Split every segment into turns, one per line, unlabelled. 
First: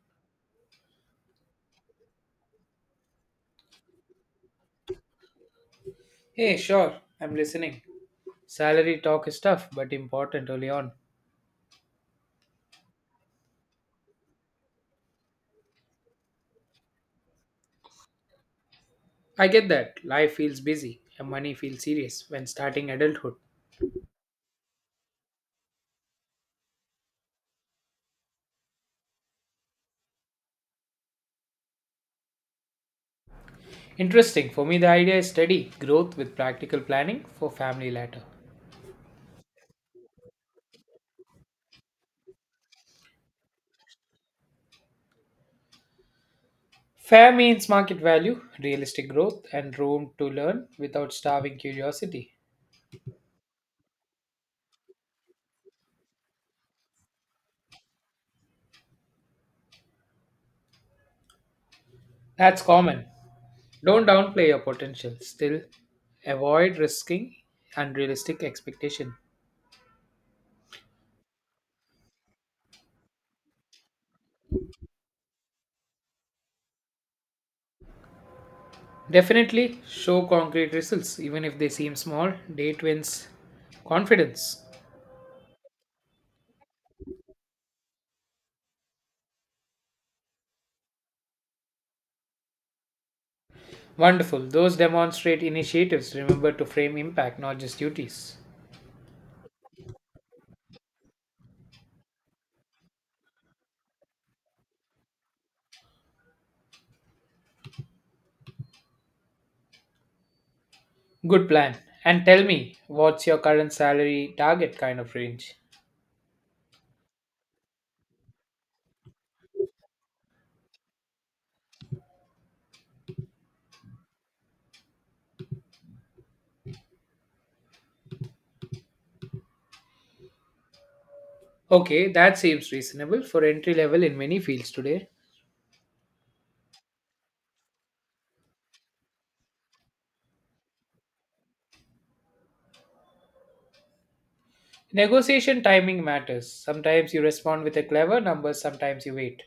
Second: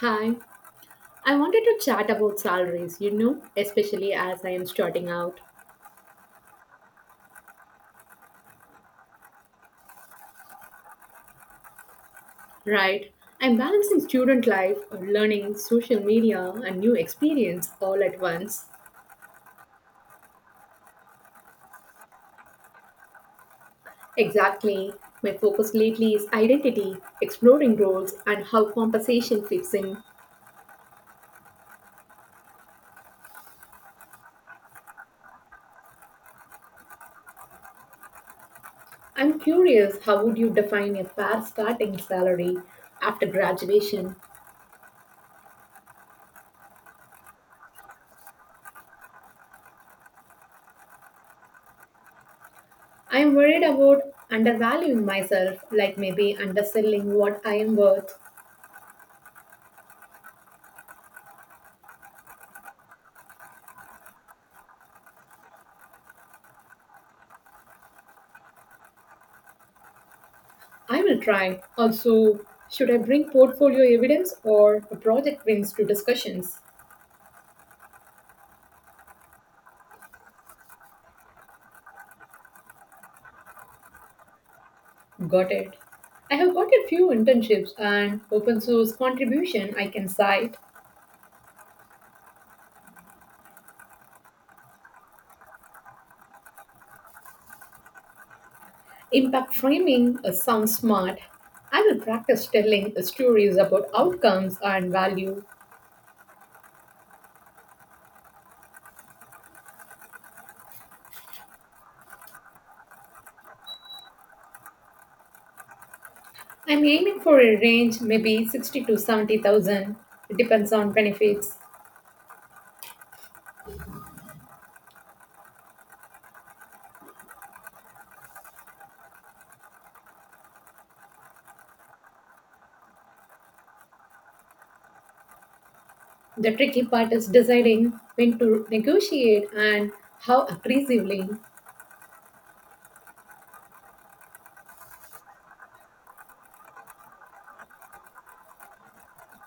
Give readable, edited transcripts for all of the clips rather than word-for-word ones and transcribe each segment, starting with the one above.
Hi, I wanted to chat about salaries, especially as I am starting out.
Hey, sure, I'm listening. Salary talk is tough but important early on.
Right, I'm balancing student life, learning, social media, and new experience all at once.
I get that. Life feels busy and money feels serious when starting adulthood.
Exactly. My focus lately is identity, exploring roles, and how compensation fits in.
Interesting. For me, the idea is steady growth with practical planning for family later.
I'm curious, how would you define a fair starting salary after graduation?
Fair means market value, realistic growth, and room to learn without starving curiosity.
I am worried about undervaluing myself, like maybe underselling what I am worth.
That's common. Don't downplay your potential. Still, avoid risking unrealistic expectation.
I will try. Also, should I bring portfolio evidence or a project wins to discussions?
Definitely show concrete results, even if they seem small. Date wins confidence.
Got it. I have got a few internships and open source contribution I can cite.
Wonderful. Those demonstrate initiatives. Remember to frame impact, not just duties.
Impact framing sounds smart. I will practice telling stories about outcomes and value.
Good plan. And tell me, what's your current salary target kind of range?
I'm aiming for a range maybe 60 to 70,000. It depends on benefits.
Okay, that seems reasonable for entry level in many fields today.
The tricky part is deciding when to negotiate and how aggressively.
Negotiation timing matters. Sometimes you respond with a clever number, sometimes you wait.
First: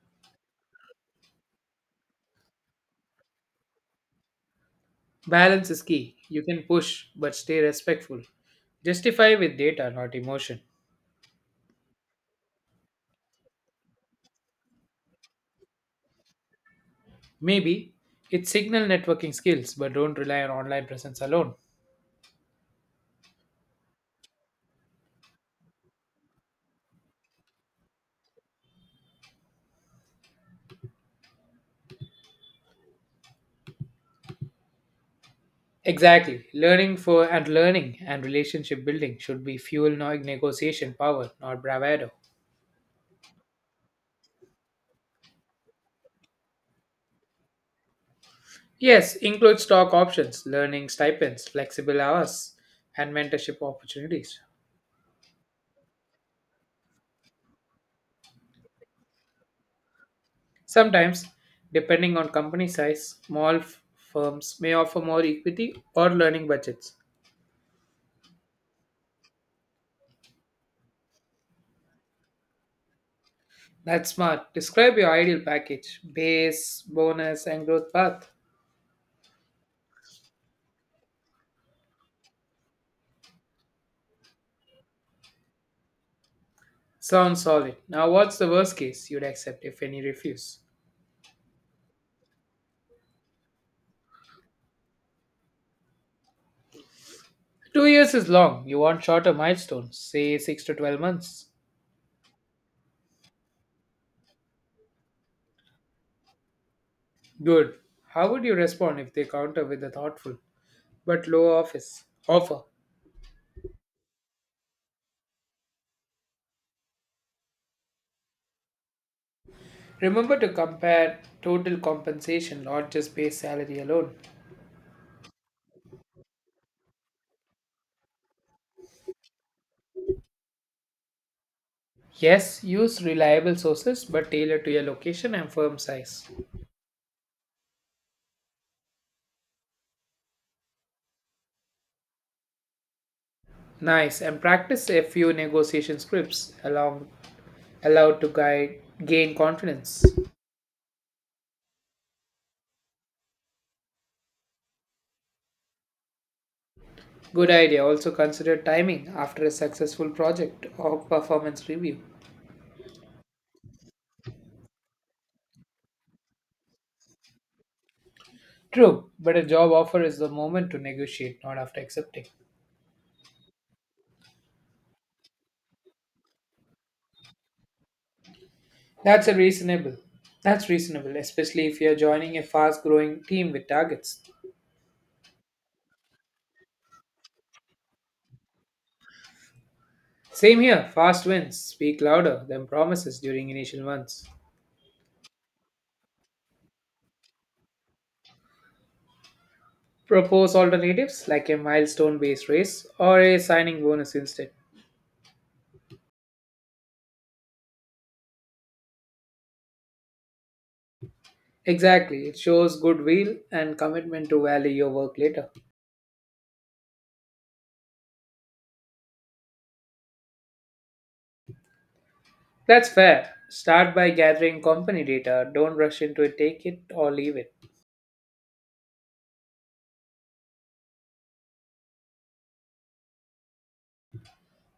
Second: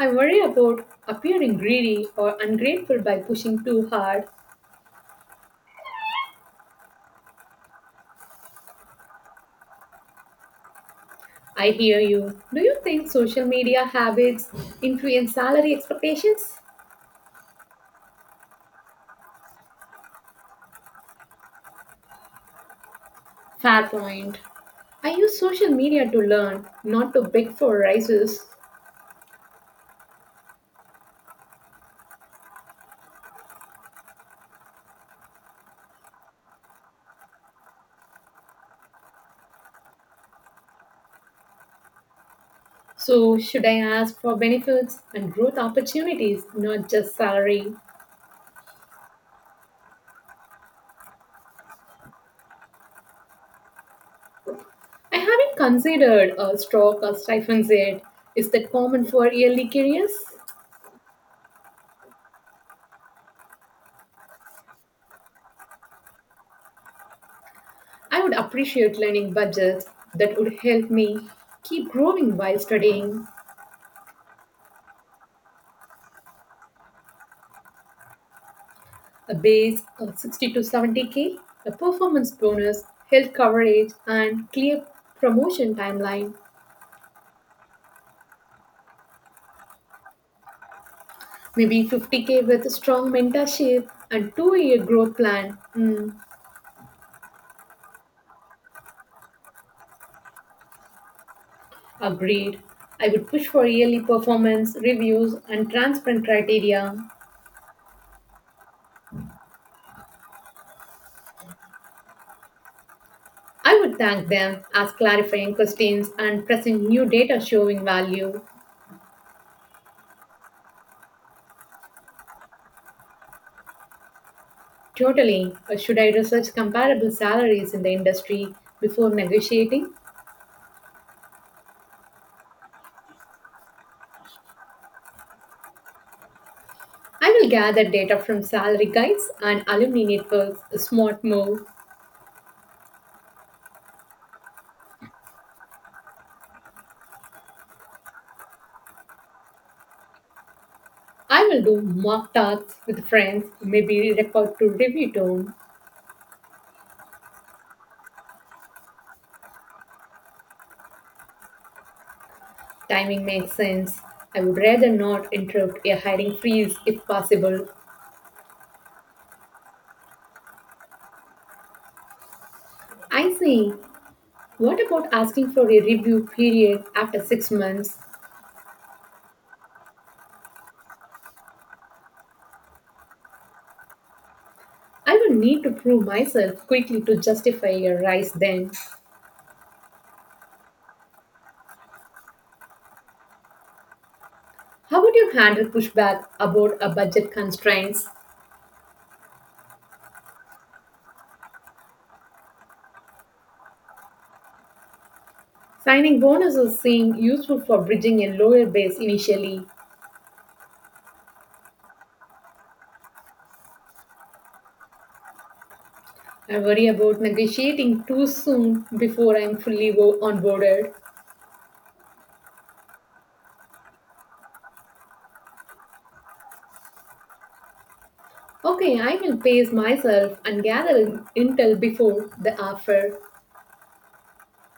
I worry about appearing greedy or ungrateful by pushing too hard.
Balance is key. You can push, but stay respectful. Justify with data, not emotion.
I hear you. Do you think social media habits influence salary expectations?
Maybe it's signal networking skills, but don't rely on online presence alone.
Fair point. I use social media to learn, not to beg for raises.
Exactly. Learning for and learning and relationship building should be fuel negotiation power, not bravado.
So, should I ask for benefits and growth opportunities, not just salary?
Yes, include stock options, learning stipends, flexible hours, and mentorship opportunities.
I haven't considered a stock or stipends yet. Is that common for yearly careers?
Sometimes, depending on company size, small firms may offer more equity or learning budgets.
I would appreciate learning budgets that would help me keep growing while studying
That's smart. Describe your ideal package, base, bonus, and growth path.
a base of 60 to 70k, a performance bonus, health coverage, and clear promotion timeline.
Sounds solid. Now, what's the worst case you'd accept if any refuse?
Maybe 50k with a strong mentorship and 2-year growth plan. Hmm,
2 years is long. You want shorter milestones, say 6 to 12 months.
agreed. I would push for yearly performance reviews and transparent criteria.
Good. How would you respond if they counter with a thoughtful but low office offer?
I would thank them, ask clarifying questions, and present new data showing value.
Remember to compare total compensation, not just base salary alone.
Totally. Should I research comparable salaries in the industry before negotiating?
Yes, use reliable sources but tailor to your location and firm size.
I will gather data from salary guides and alumni networks, a smart move.
Nice, and practice a few negotiation scripts along allowed to guide gain confidence.
I will do mock talks with friends, maybe record to review tone.
Good idea. Also consider timing after a successful project or performance review.
Timing makes sense. I would rather not interrupt a hiring freeze if possible.
True, but a job offer is the moment to negotiate, not after accepting.
I see. What about asking for a review period after 6 months?
That's a reasonable. That's reasonable, especially if you're joining a fast growing team with targets.
I will need to prove myself quickly to justify a rise then.
Same here, fast wins. Speak louder than promises during initial months.
How would you handle pushback about a budget constraints?
Propose alternatives like a milestone based raise or a signing bonus instead.
Signing bonuses seem useful for bridging a lower base initially.
Exactly, it shows goodwill and commitment to value your work later.
I worry about negotiating too soon before I'm fully onboarded.
That's fair. Start by gathering company data. Don't rush into it, take it or leave it.
Okay, I will pace myself and gather intel before the offer.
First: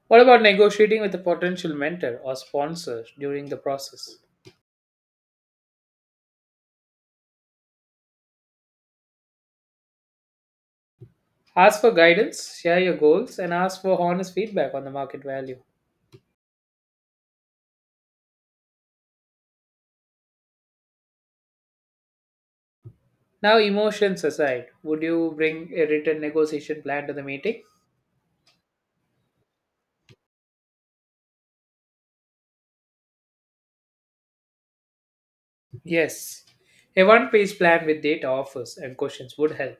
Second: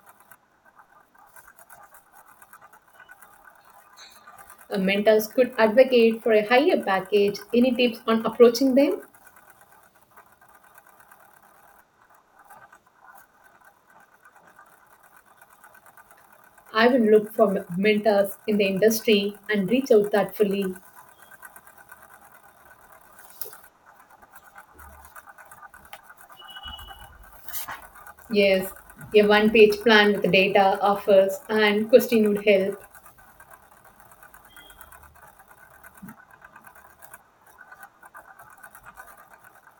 What about negotiating with a potential mentor or sponsor during the process?
A mentors could advocate for a higher package. Any tips on approaching them?
Ask for guidance, share your goals, and ask for honest feedback on the market value.
I will look for mentors in the industry and reach out thoughtfully.
Now, emotions aside, would you bring a written negotiation plan to the meeting?
Yes, a one page plan with data, offers, and question would help.
Yes. A one page plan with data offers and questions would help.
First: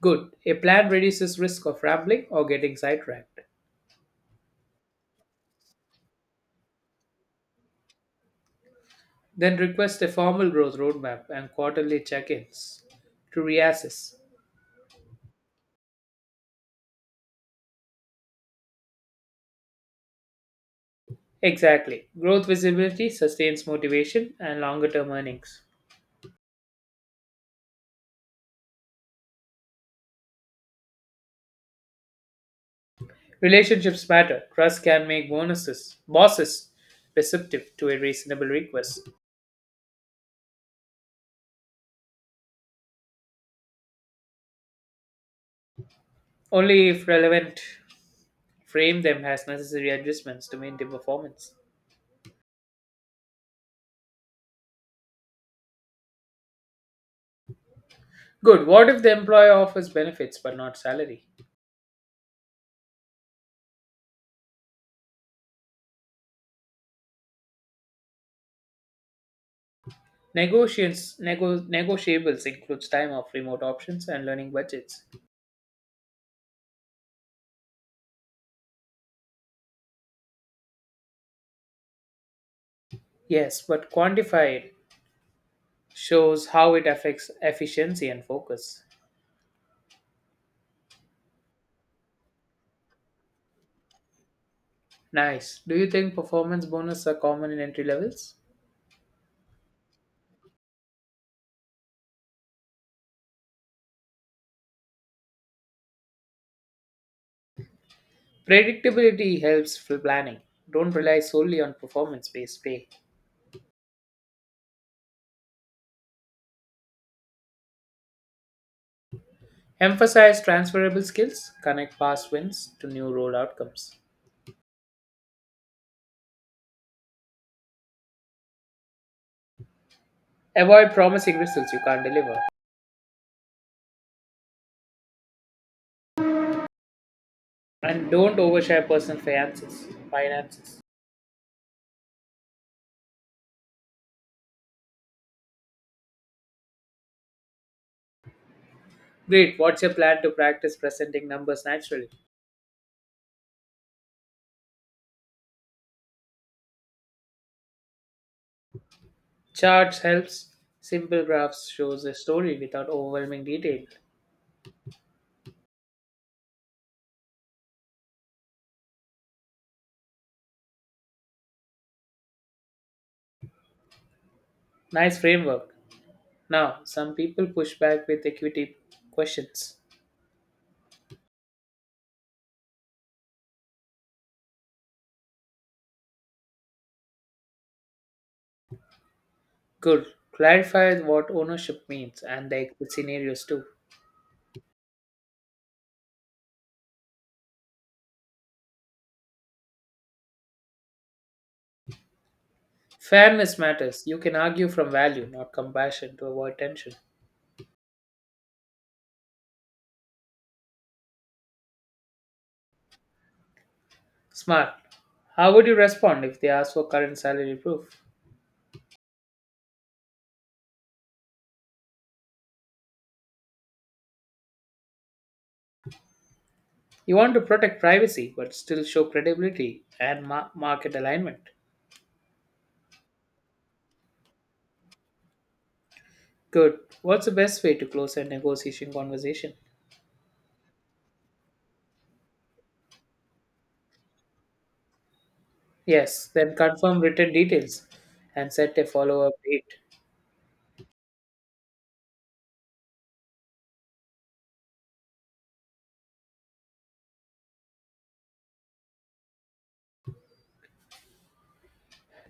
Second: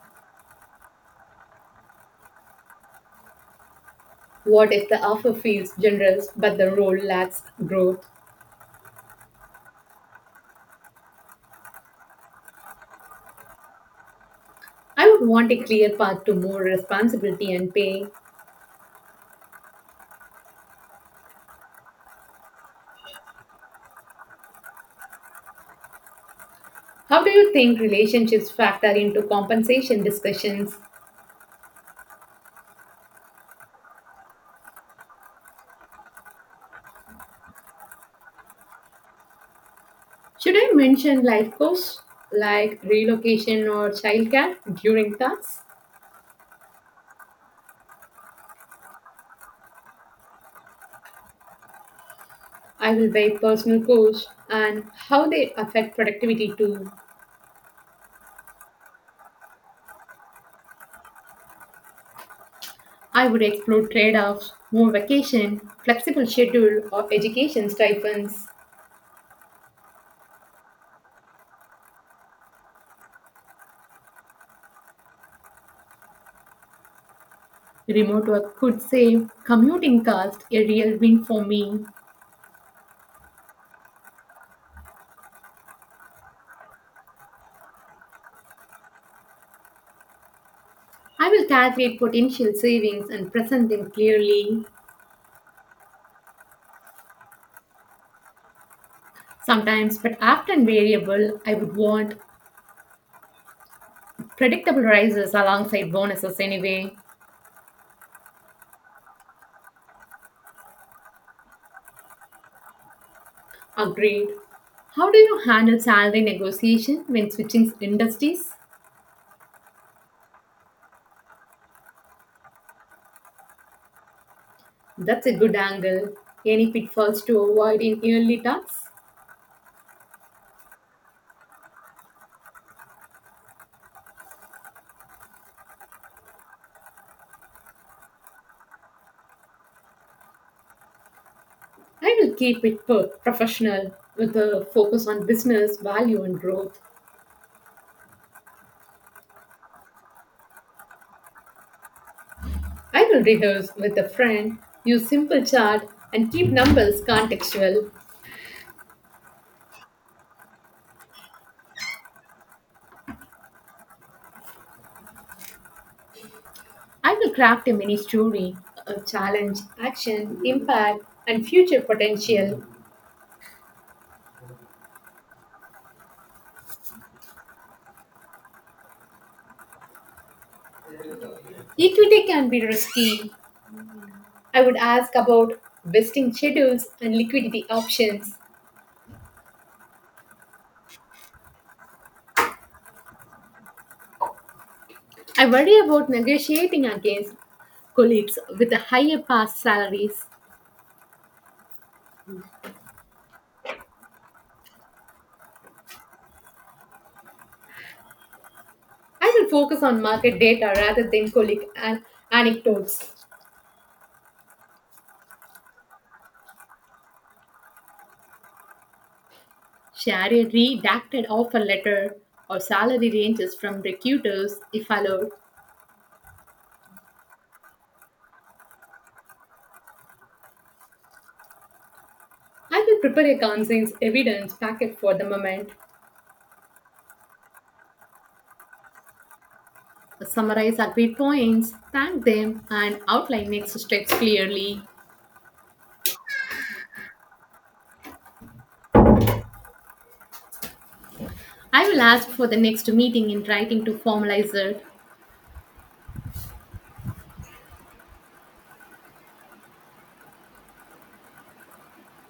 Good. A plan reduces risk of rambling or getting sidetracked.
What if the offer feels generous but the role lacks growth?
Then request a formal growth roadmap and quarterly check ins to reassess.
I would want a clear path to more responsibility and pay.
Exactly. Growth visibility sustains motivation and longer term earnings.
How do you think relationships factor into compensation discussions?
Relationships matter. Trust can make bonuses, bosses receptive to a reasonable request.
Should I mention life costs like relocation or childcare during tasks?
Only if relevant, frame them as necessary adjustments to maintain performance.
I will weigh personal costs and how they affect productivity too.
Good. What if the employer offers benefits but not salary?
I would explore trade offs, more vacation, flexible schedule of education stipends.
Negotiations, nego- negotiables includes time off, remote options, and learning budgets.
Remote work could save commuting cost, a real win for me.
Yes, but quantified shows how it affects efficiency and focus.
I will calculate potential savings and present them clearly.
Nice. Do you think performance bonus are common in entry levels?
Sometimes, but often variable, I would want predictable rises alongside bonuses anyway.
Predictability helps for planning. Don't rely solely on performance based pay.
Agreed. How do you handle salary negotiation when switching industries?
Emphasize transferable skills, connect past wins to new role outcomes.
That's a good angle. Any pitfalls to avoid in early talks?
Avoid promising results you can't deliver. And don't overshare personal finances. Finances.
I will keep it professional with a focus on business, value, and growth.
Great. What's your plan to practice presenting numbers naturally?
I will rehearse with a friend, use simple chart, and keep numbers contextual.
Charts helps simple graphs shows the story without overwhelming detail.
I will craft a mini story, a challenge, action, impact, and future potential.
Nice framework. Now, some people push back with equity questions.
Equity can be risky. I would ask about vesting schedules and liquidity options.
Good. Clarify what ownership means and the exit scenarios too.
I worry about negotiating against colleagues with higher past salaries.
Fairness matters. You can argue from value, not compassion, to avoid tension.
I will focus on market data rather than colleague anecdotes.
Smart. How would you respond if they ask for current salary proof?
Share a redacted offer letter or salary ranges from recruiters if allowed.
You want to protect privacy but still show credibility and market alignment.
I will prepare a conscience evidence packet for the moment.
Good. What's the best way to close a negotiation conversation?
Summarize agreed points, thank them, and outline next steps clearly.
Yes, then confirm written details and set a follow up date.
I will ask for the next meeting in writing to formalize it.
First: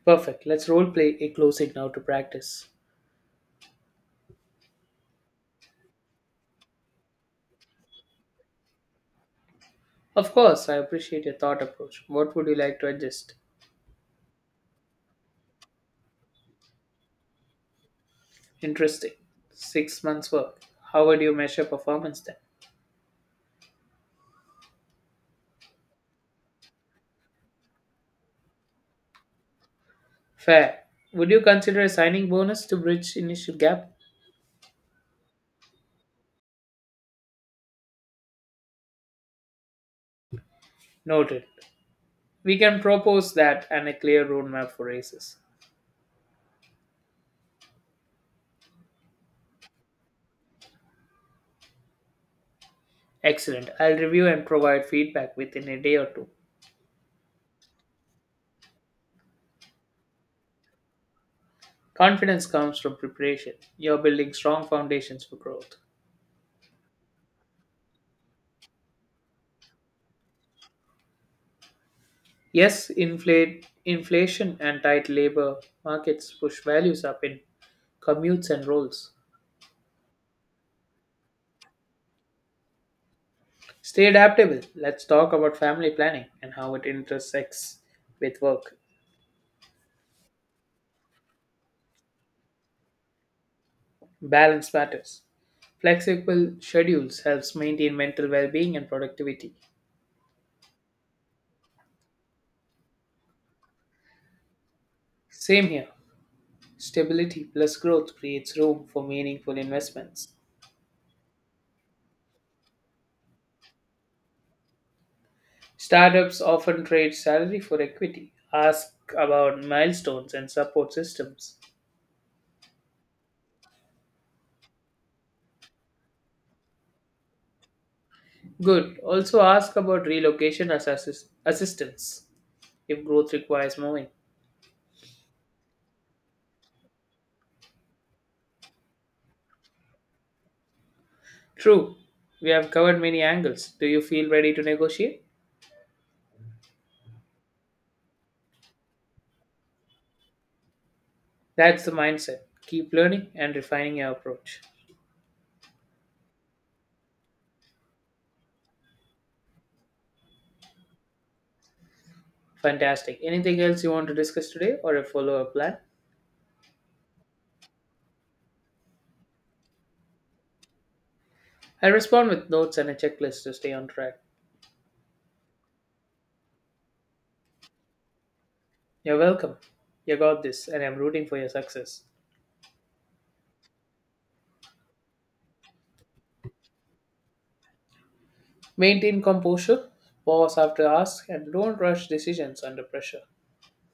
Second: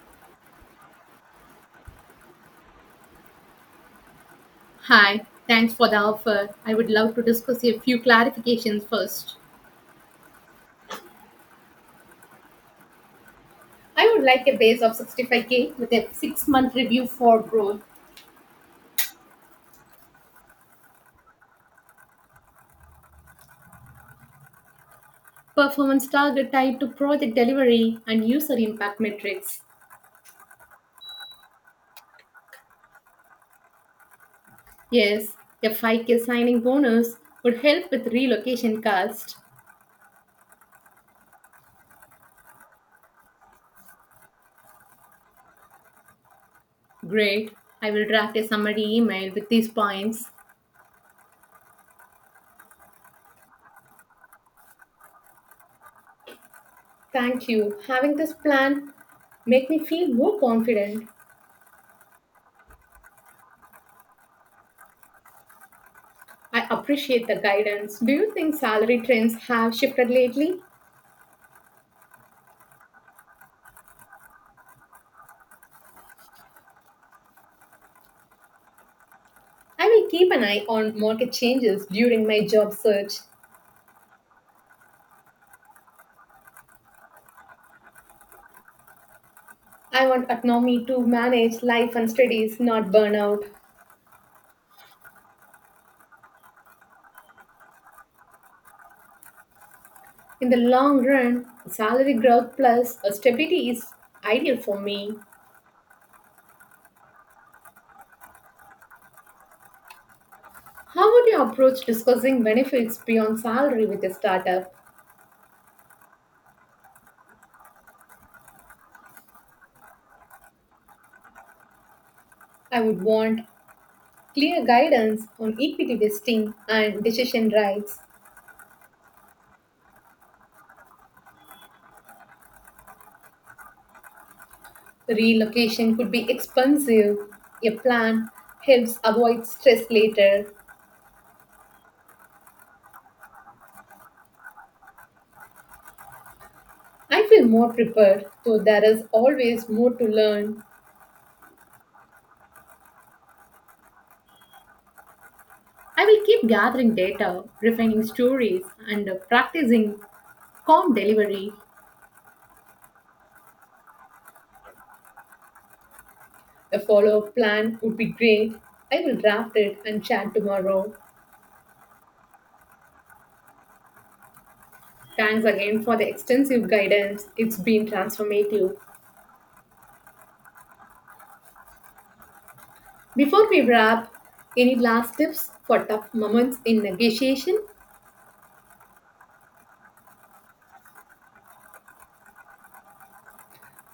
Perfect. Let's role play a closing now to practice.
Hi, thanks for the offer. I would love to discuss a few clarifications first.
Of course, I appreciate your thought approach. What would you like to adjust?
I would like a base of 65k with a 6 month review for growth,
Interesting. 6 months work. How would you measure performance then?
performance target tied to project delivery, and user impact metrics.
Fair. Would you consider a signing bonus to bridge initial gap?
Yes, a 5k signing bonus would help with relocation cost.
Noted. We can propose that and a clear roadmap for races.
Great. I will draft a summary email with these points.
Excellent. I'll review and provide feedback within a day or two.
Thank you. Having this plan make me feel more confident.
Confidence comes from preparation. You're building strong foundations for growth.
I appreciate the guidance. Do you think salary trends have shifted lately?
Yes, inflation and tight labor markets push values up in commutes and roles.
I will keep an eye on market changes during my job search.
Stay adaptable. Let's talk about family planning and how it intersects with work.
I want autonomy to manage life and studies, not burnout.
Balance matters. Flexible schedules helps maintain mental well-being and productivity.
In the long run, salary growth plus a stability is ideal for me.
Same here. Stability plus growth creates room for meaningful investments.
How would you approach discussing benefits beyond salary with a startup?
Startups often trade salary for equity, ask about milestones and support systems.
I would want clear guidance on equity vesting and decision rights.
Good. Also ask about relocation as assistance if growth requires moving.
Relocation could be expensive. A plan helps avoid stress later.
True. We have covered many angles. Do you feel ready to negotiate?
I feel more prepared, though there is always more to learn.
That's the mindset. Keep learning and refining your approach.
I will keep gathering data, refining stories, and practicing calm delivery.
Fantastic. Anything else you want to discuss today or a follow up plan?
A follow up plan would be great. I will draft it and chat tomorrow.
I respond with notes and a checklist to stay on track.
Thanks again for the extensive guidance. It's been transformative.
You're welcome. You got this, and I'm rooting for your success.
Before we wrap, any last tips for tough moments in negotiation?
Maintain composure, pause after ask, and don't rush decisions under pressure.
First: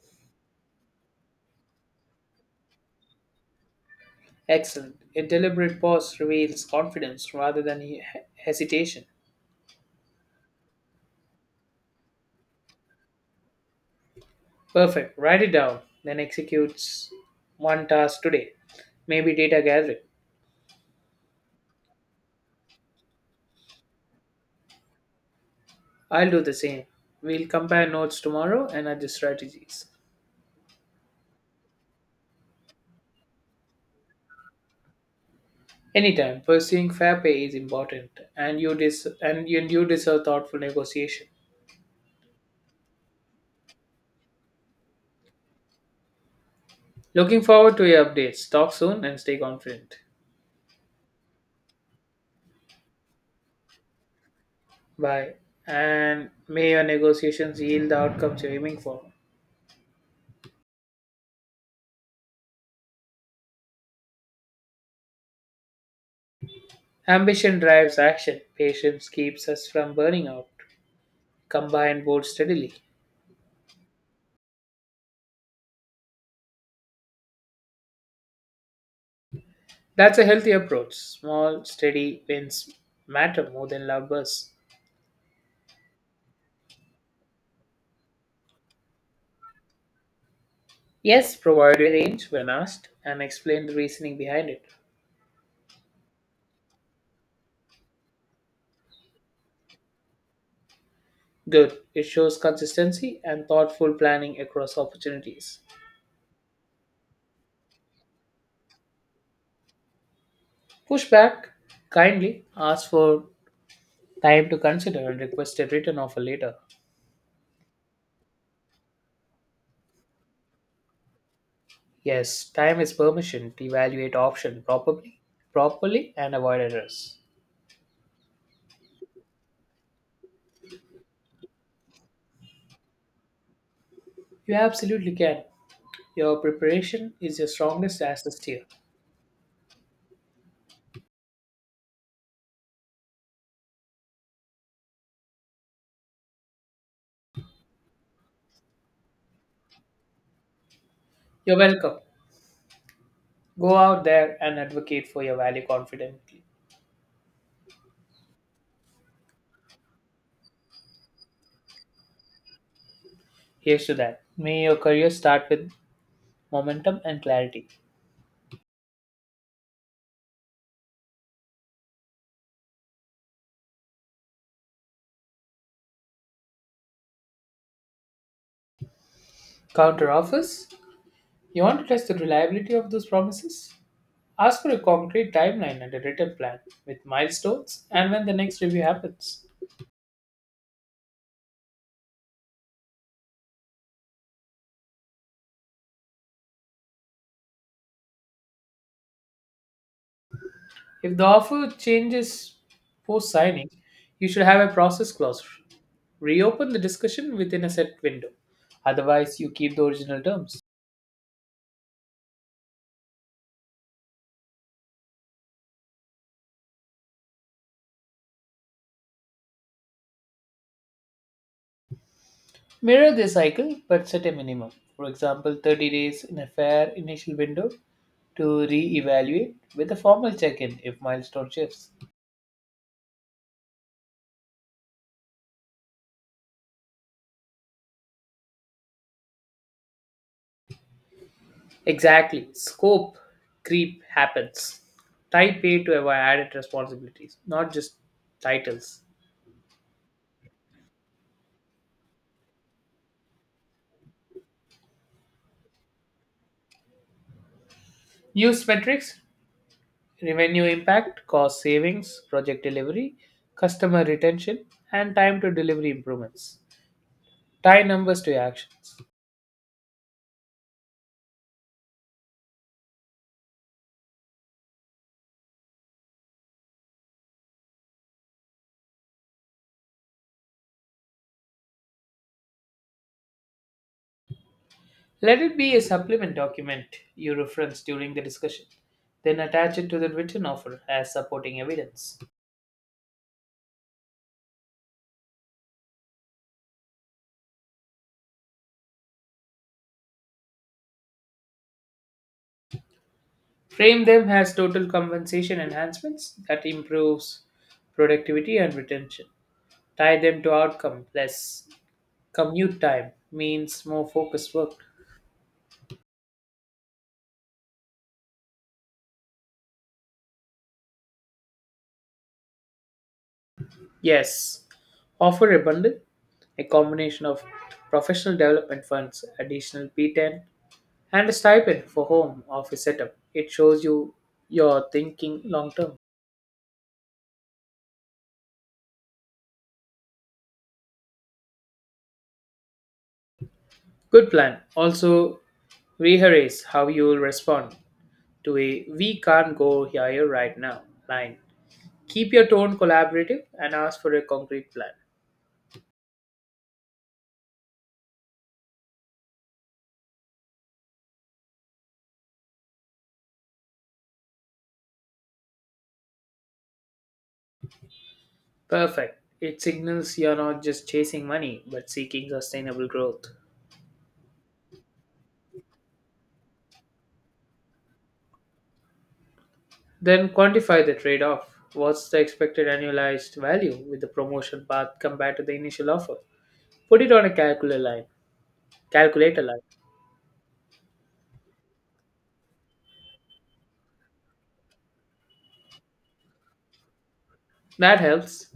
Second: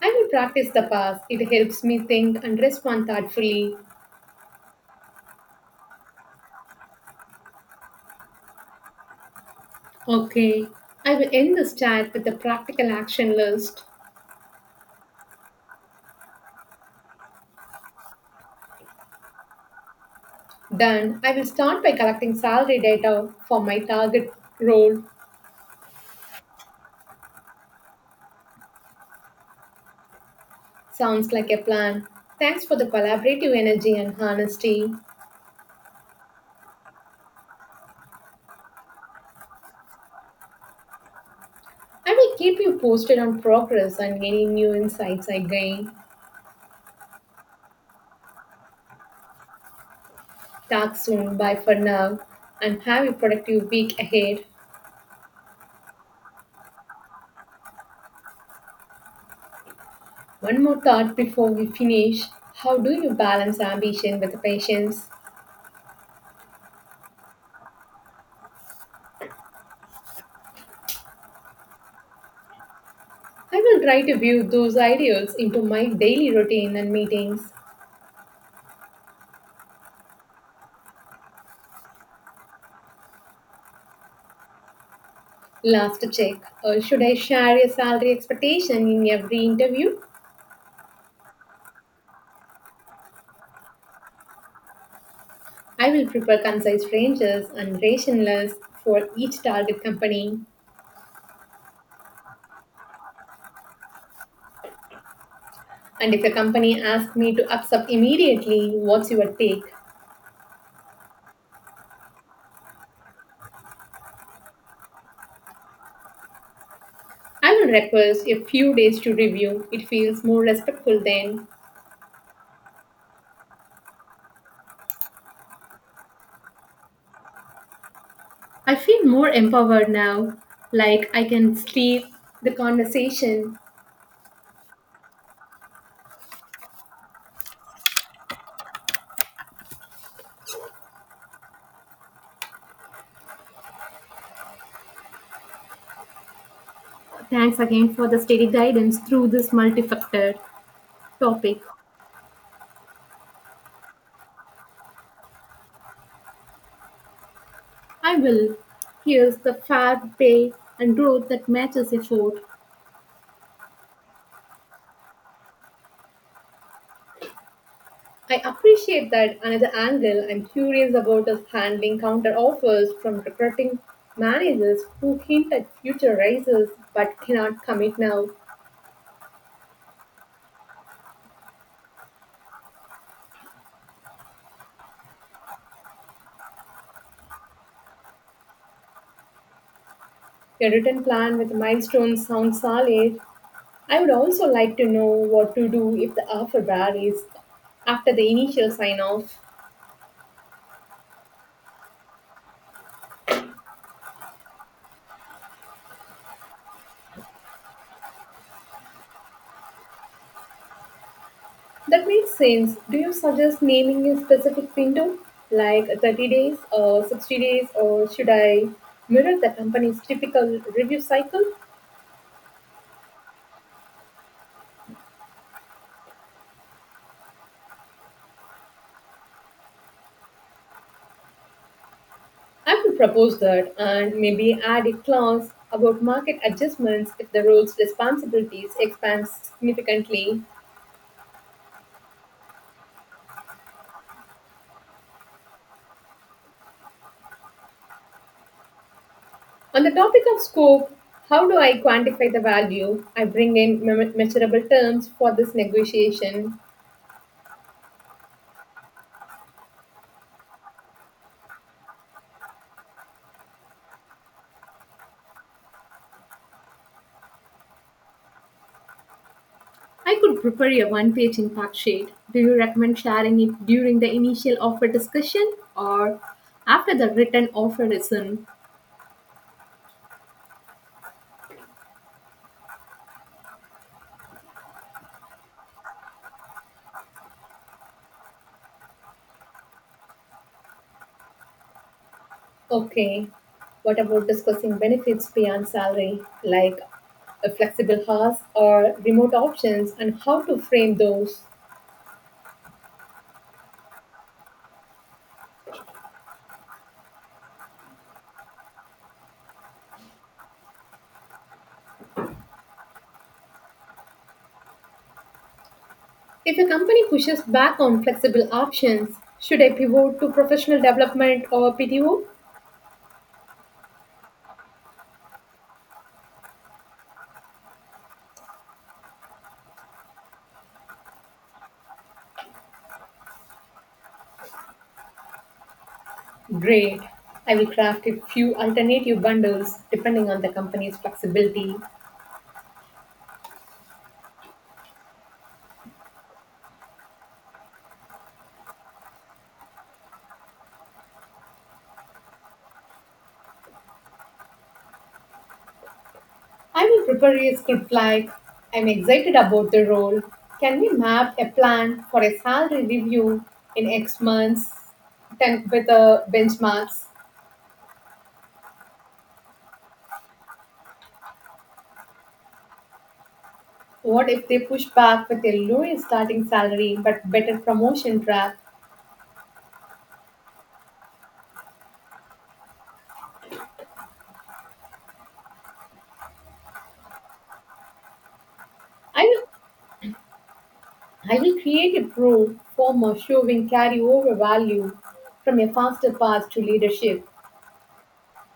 I will practice the pass. It helps me think and respond thoughtfully.
Excellent. A deliberate pause reveals confidence rather than hesitation.
Okay, I will end this chat with a practical action list.
Perfect. Write it down, then executes one task today, maybe data gathering.
Done. I will start by collecting salary data for my target role.
I'll do the same. We'll compare notes tomorrow and adjust strategies.
Sounds like a plan. Thanks for the collaborative energy and honesty.
Anytime, pursuing fair pay is important, and you deserve thoughtful negotiation.
I will keep you posted on progress and any new insights I gain.
Looking forward to your updates. Talk soon and stay confident.
Talk soon. Bye for now. And have a productive week ahead.
Bye. And may your negotiations yield the outcomes you're aiming for.
One more thought before we finish. How do you balance ambition with patience?
Ambition drives action. Patience keeps us from burning out. Combine both steadily.
I will try to view those ideals into my daily routine and meetings.
That's a healthy approach. Small, steady wins matter more than loud bursts.
Last check. Should I share your salary expectation in every interview?
Yes, provide a range when asked and explain the reasoning behind it.
I will prepare concise ranges and rationales for each target company.
Good. It shows consistency and thoughtful planning across opportunities.
And if a company asks me to accept immediately, what's your take?
Push back kindly. Ask for time to consider and request a written offer later.
I will request a few days to review. It feels more respectful then.
Yes, time is permission to evaluate option properly and avoid errors.
I feel more empowered now, like I can steer the conversation.
You absolutely can. Your preparation is your strongest asset here.
Thanks again for the steady guidance through this multi factor
You're
topic.
welcome. Go out there and advocate for your value confidently.
I will. Here's the fair pay and growth that matches effort.
Here's to that. May your career start with momentum and clarity.
I appreciate that another angle I'm curious about is handling counter offers from recruiting managers who hint at future raises but cannot commit now.
Counter offers? You want to test the reliability of those promises? Ask for a concrete timeline and a written plan with milestones and when the next review happens.
Your written plan with milestones sounds solid. I would also like to know what to do if the offer varies after the initial sign off.
If the offer changes post signing, you should have a process clause. Reopen the discussion within a set window. Otherwise, you keep the original terms.
That makes sense. Do you suggest naming a specific window, like 30 days or 60 days, or should I mirror the company's typical review cycle?
Mirror this cycle but set a minimum. For example, 30 days in a fair initial window to re evaluate with a formal check in if milestone shifts.
I will propose that and maybe add a clause about market adjustments if the role's responsibilities expand significantly.
Exactly. Scope creep happens. Tie pay to avoid added responsibilities, not just titles.
On the topic of scope, how do I quantify the value? I bring in measurable terms for this negotiation.
Use metrics revenue impact, cost savings, project delivery, customer retention, and time to delivery improvements. Tie numbers to your actions.
I could prepare a one page impact sheet. Do you recommend sharing it during the initial offer discussion or after the written offer is in?
Let it be a supplement document you reference during the discussion, then attach it to the written offer as supporting evidence.
Okay. What about discussing benefits beyond salary, like a flexible hours or remote options, and how to frame those?
Frame them as total compensation enhancements that improves productivity and retention. Tie them to outcome less commute time means more focused work.
If a company pushes back on flexible options, should I pivot to professional development or PTO?
Yes, offer a bundle A combination of professional development funds, additional P10, and a stipend for home office setup. It shows you're thinking long term.
Great. I will craft a few alternative bundles depending on the company's flexibility.
Good plan. Also, rehearse how you'll respond to a we can't go here right now line. Keep your tone collaborative and ask for a concrete plan.
I will prepare a script like I'm excited about the role. Can we map a plan for a salary review in X months ten, with the benchmarks?
Perfect. It signals you're not just chasing money, but seeking sustainable growth.
What if they push back with a lower starting salary but better promotion track?
Then quantify the trade off. What's the expected annualized value with the promotion path compared to the initial offer? Put it on a calculator line.
I
Calculator
will,
line.
I will create a pro form of showing carryover value from a faster path to leadership.
That helps.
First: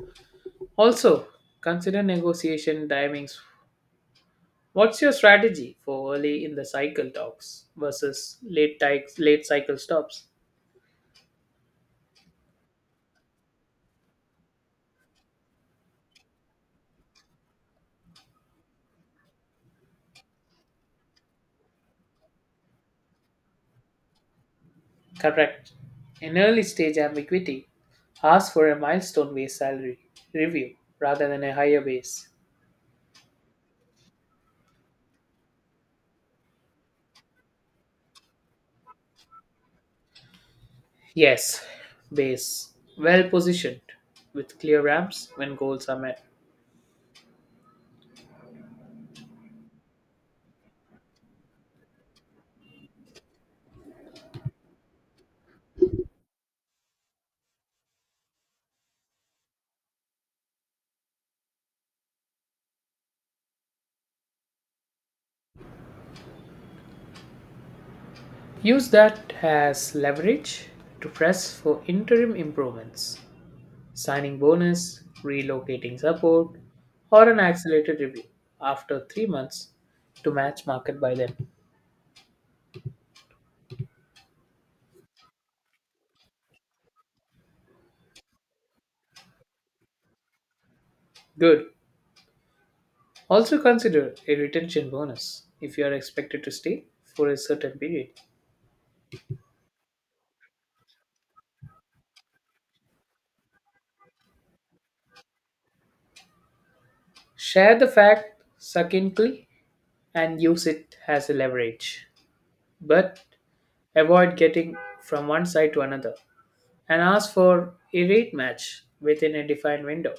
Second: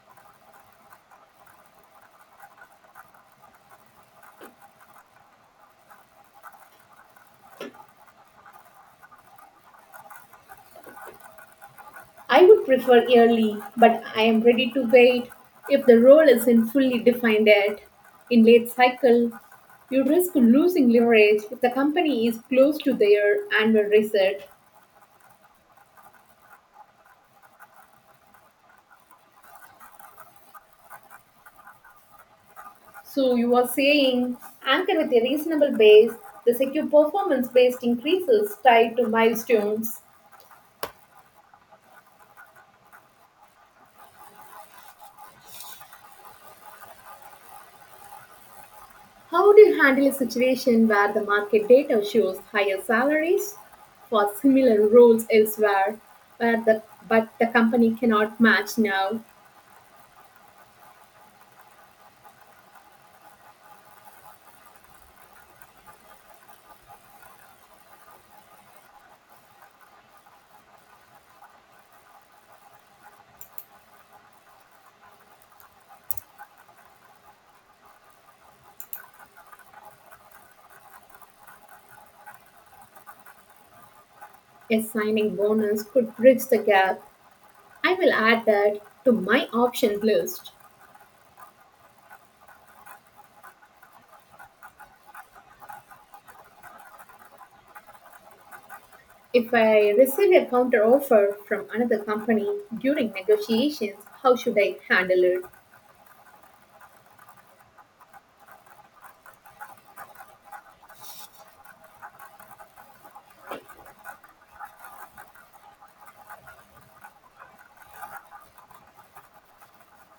Also, consider negotiation timings. What's your strategy for early in the cycle talks versus late cycle stops?
I would prefer early, but I am ready to wait if the role isn't fully defined yet. In late cycle, you risk losing leverage if the company is close to their annual reset.
Correct. In early stage ambiguity, ask for a milestone based salary review rather than a higher base.
So you are saying anchor with a reasonable base, the secure performance based increases tied to milestones.
Yes, base. Well positioned with clear ramps when goals are met.
How do you handle a situation where the market data shows higher salaries for similar roles elsewhere, where the, but the company cannot match now?
Use that as leverage to press for interim improvements, signing bonus, relocating support, or an accelerated review after 3 months to match market by then.
Assigning bonus could bridge the gap. I will add that to my options list.
Good. Also consider a retention bonus if you are expected to stay for a certain period.
If I receive a counteroffer from another company during negotiations, how should I handle it?
Share the fact succinctly and use it as a leverage. But avoid getting from one side to another, and ask for a rate match within a defined window.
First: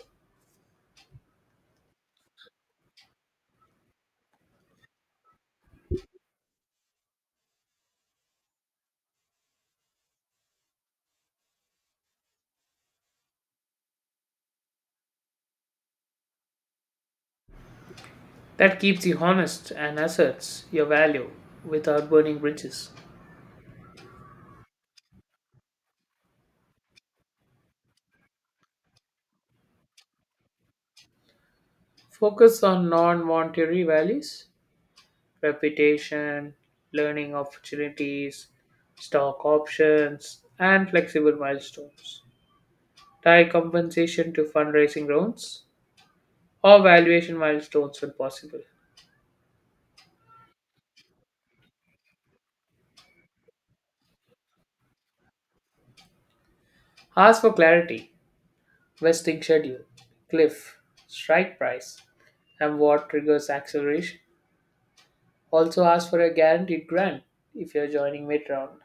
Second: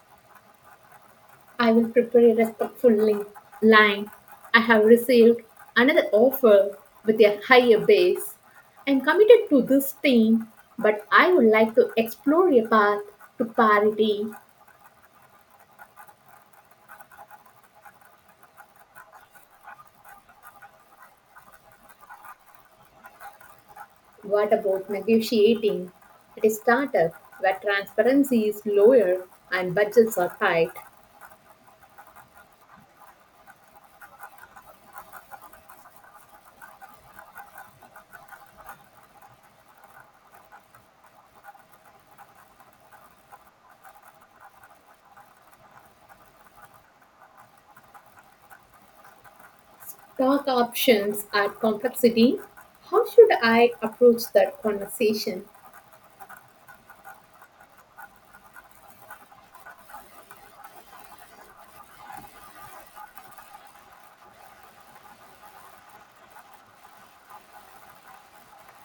I will prepare a respectful link line. I have received another offer with a higher base. I am committed to this team, but I would like to explore a path to parity.
That keeps you honest and asserts your value without burning bridges.
What about negotiating at a startup where transparency is lower and budgets are tight?
Focus on non monetary values, reputation, learning opportunities, stock options, and flexible milestones. Tie compensation to fundraising rounds or valuation milestones when possible.
Stock options add complexity. How should I approach that conversation?
Ask for clarity Vesting schedule, cliff, strike price, and what triggers acceleration. Also ask for a guaranteed grant if you're joining mid round.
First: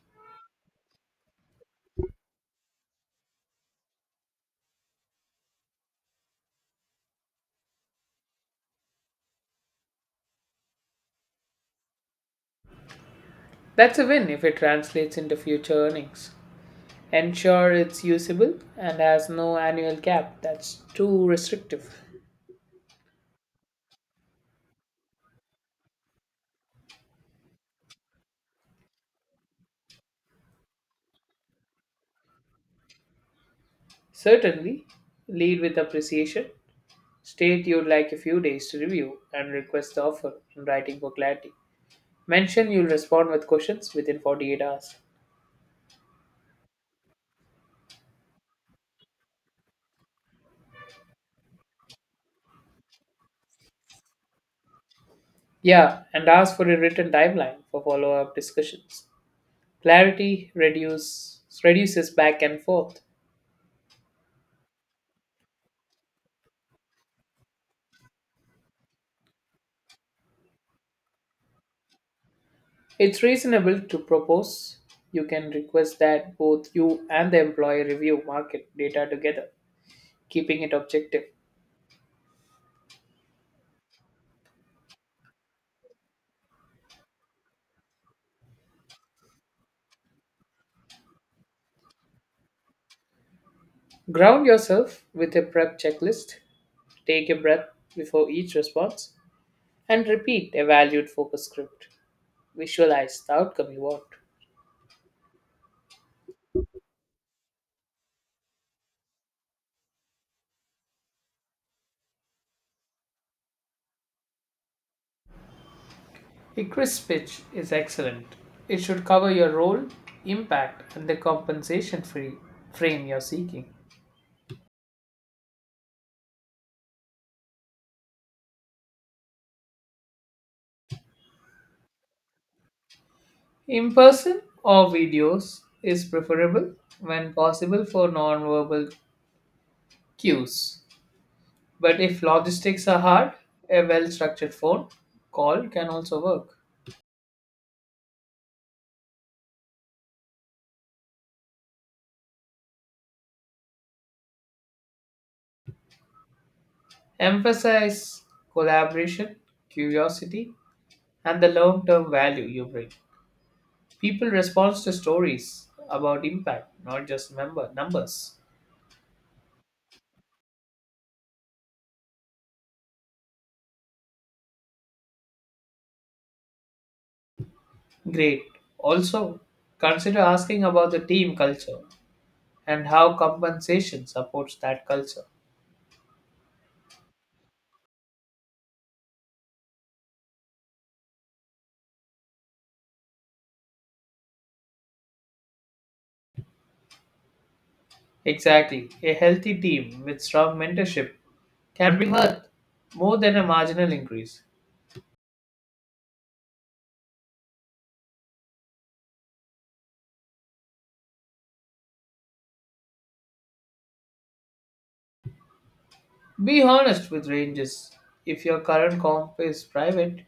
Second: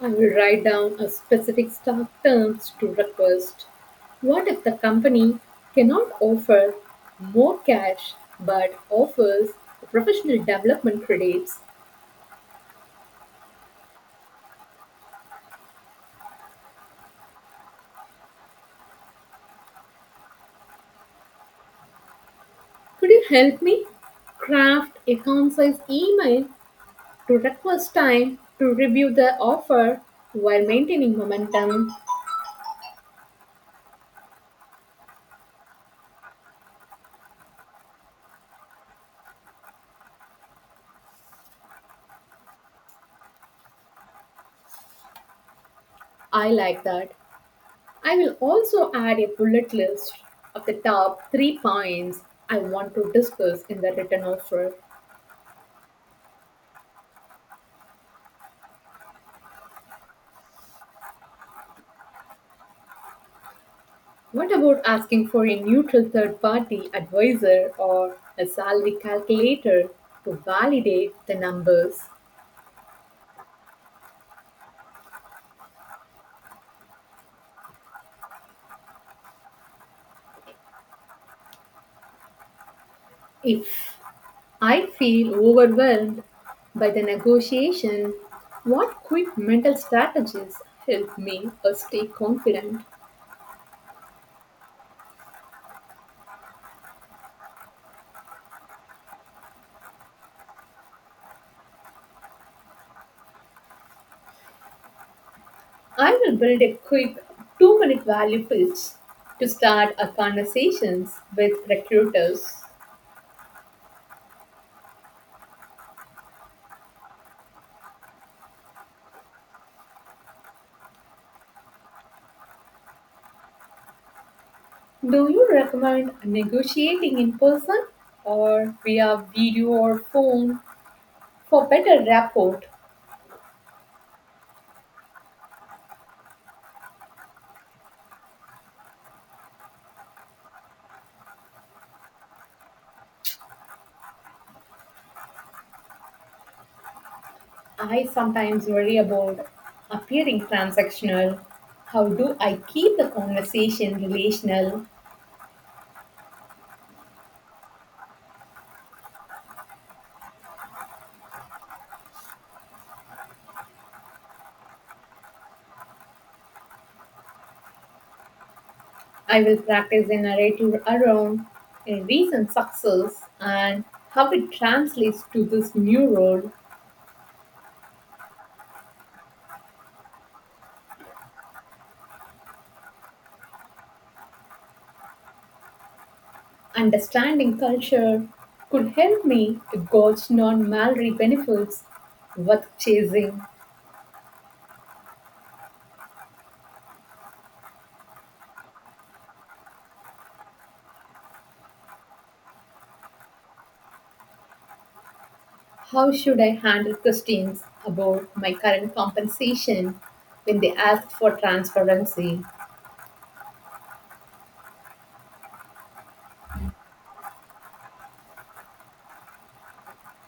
I will write down a specific stock terms to request. What if the company cannot offer more cash but offers professional development credits?
That's a win if it translates into future earnings. Ensure it's usable and has no annual cap that's too restrictive.
Could you help me craft a concise email to request time to review the offer while maintaining momentum.
Certainly, lead with appreciation. State you'd like a few days to review and request the offer in writing for clarity. Mention you'll respond with questions within 48 hours.
I like that. I will also add a bullet list of the top three points I want to discuss in the written offer.
Yeah, and ask for a written timeline for follow up discussions. Reduces back and forth.
What about asking for a neutral third party advisor or a salary calculator to validate the numbers?
It's reasonable to propose. You can request that both you and the employer review market data together, keeping it objective.
If I feel overwhelmed by the negotiation, what quick mental strategies help me stay confident?
Ground yourself with a prep checklist, take a breath before each response, and repeat a valued focus script. Visualize the outcome you want.
I will build a quick 2 minute value pitch to start our conversations with recruiters.
A crisp pitch is excellent. It should cover your role, impact, and the compensation free frame you're seeking.
Do you recommend negotiating in person or via video or phone for better rapport?
In person or videos is preferable when possible for nonverbal cues. But if logistics are hard, a well structured phone call can also work.
I sometimes worry about appearing transactional. How do I keep the conversation relational?
Emphasize collaboration, curiosity, and the long term value you bring. People respond to stories about impact, not just member numbers.
I will practice a narrative around a recent success and how it translates to this new role.
Great. Also, consider asking about the team culture and how compensation supports that culture.
Understanding culture could help me to gauge non malary benefits worth chasing.
Exactly. A healthy team with strong mentorship can be worth more than a marginal increase.
How should I handle questions about my current compensation when they ask for transparency?
Be honest with ranges. If your current comp is private,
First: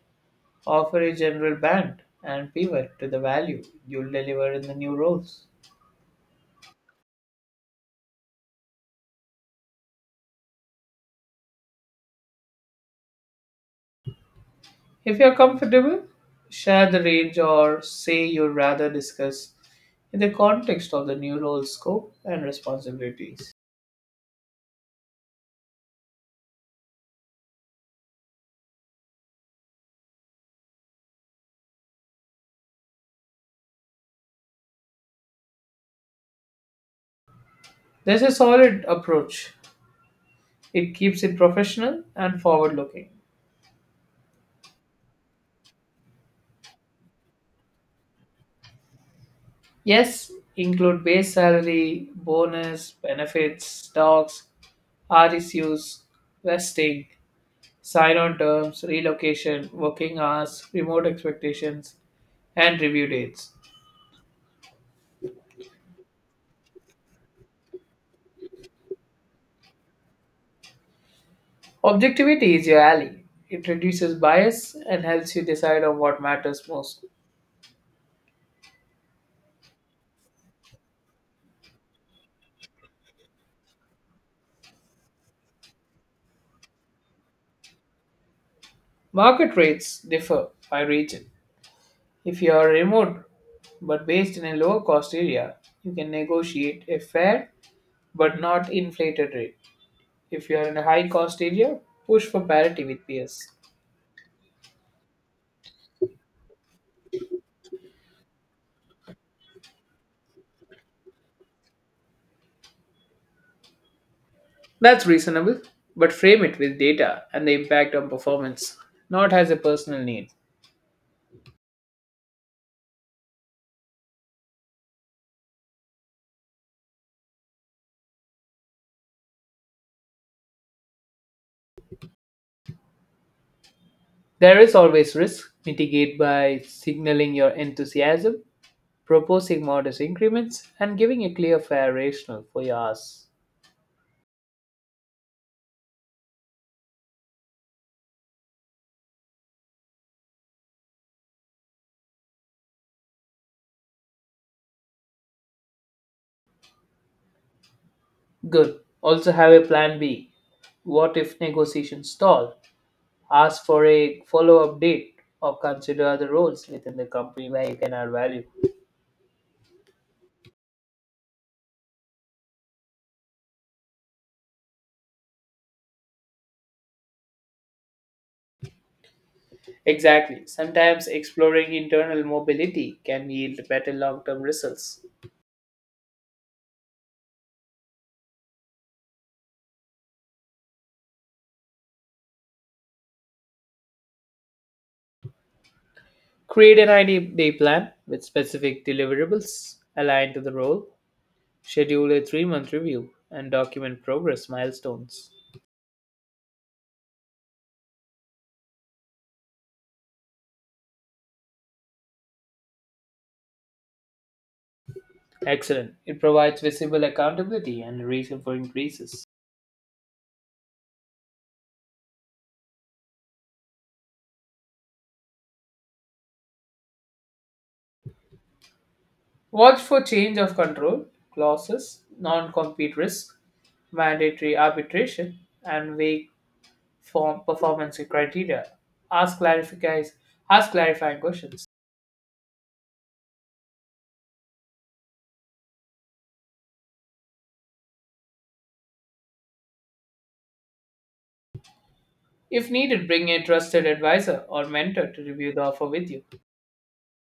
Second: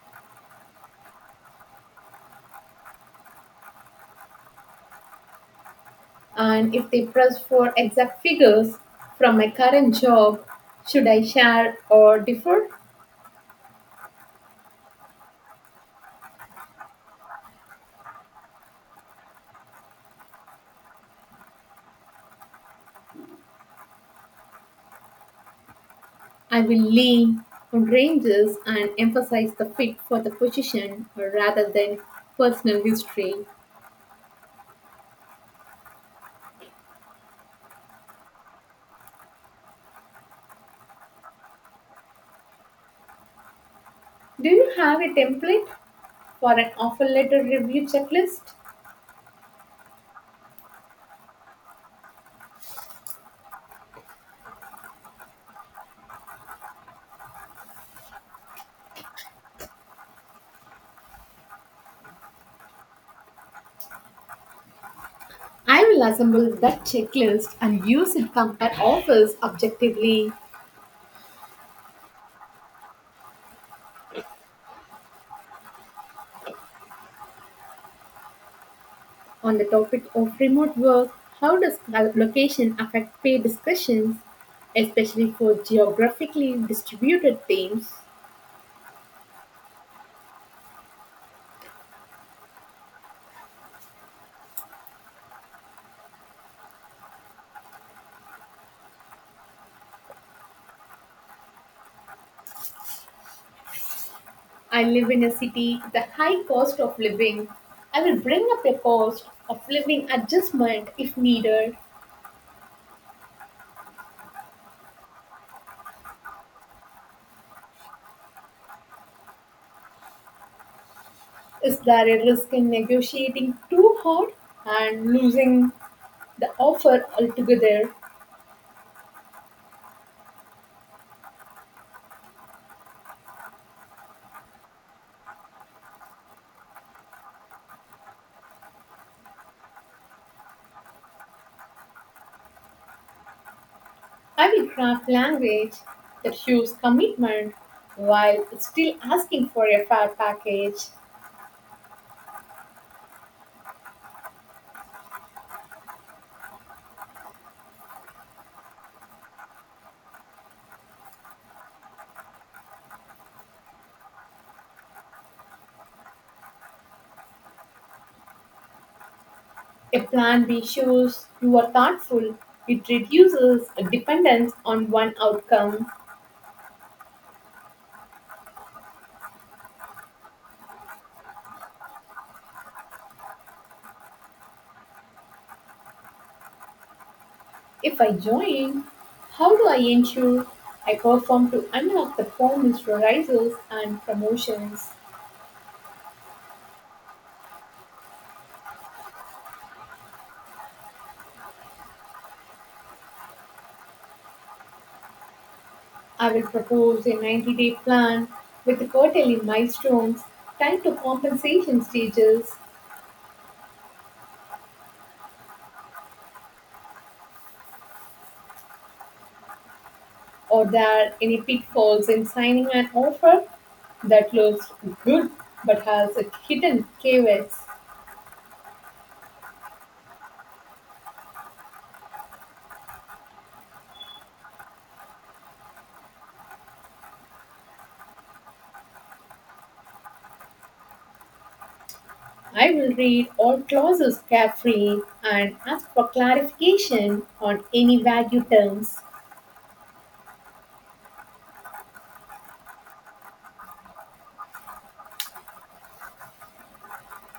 offer a general band and pivot to the value you'll deliver in the new roles.
And if they press for exact figures from my current job, should I share or differ?
If you're comfortable, share the range or say you'd rather discuss in the context of the new role scope and responsibilities.
I will lean on ranges and emphasize the fit for the position rather than personal history.
There's a solid approach. It keeps it professional and forward looking.
Do you have a template for an offer letter review checklist?
Yes, include base salary, bonus, benefits, stocks, RSUs, vesting, sign on terms, relocation, working hours, remote expectations, and review dates.
I will assemble that checklist and use it to compare offers objectively.
Objectivity is your ally. It reduces bias and helps you decide on what matters most.
On the topic of remote work, how does location affect pay discussions, especially for geographically distributed teams?
Market rates differ by region. If you are remote but based in a lower cost area, you can negotiate a fair but not inflated rate. If you are in a high cost area, push for parity with peers.
I live in a city with a high cost of living. I will bring up a cost of living adjustment if needed.
That's reasonable, but frame it with data and the impact on performance, not as a personal need.
Is there a risk in negotiating too hard and losing the offer altogether?
There is always risk, mitigate by signaling your enthusiasm proposing modest increments, and giving a clear, fair rationale for yours.
I will craft language that shows commitment while still asking for a fair package.
Good. Also have a plan B. What if negotiations stall? Ask for a follow up date or consider other roles within the company where you can add value.
A plan B shows you are thoughtful. It reduces dependence on one outcome.
Exactly. Sometimes exploring internal mobility can yield better long term results.
If I join, how do I ensure I perform to unlock the performance rises and promotions?
Create an 90-day plan with specific deliverables aligned to the role. Schedule a 3 month review and document progress milestones.
I will propose a 90-day plan with quarterly milestones tied to compensation stages.
Excellent. It provides visible accountability and a reason for increases.
Are there any pitfalls in signing an offer that looks good but has a hidden caveats?
Watch for change of control, clauses, non compete risk, mandatory arbitration, and vague form performance criteria. Ask, clarifies, Ask clarifying questions.
I will read all clauses carefully and ask for clarification on any value terms.
If needed, bring a trusted advisor or mentor to review the offer with you.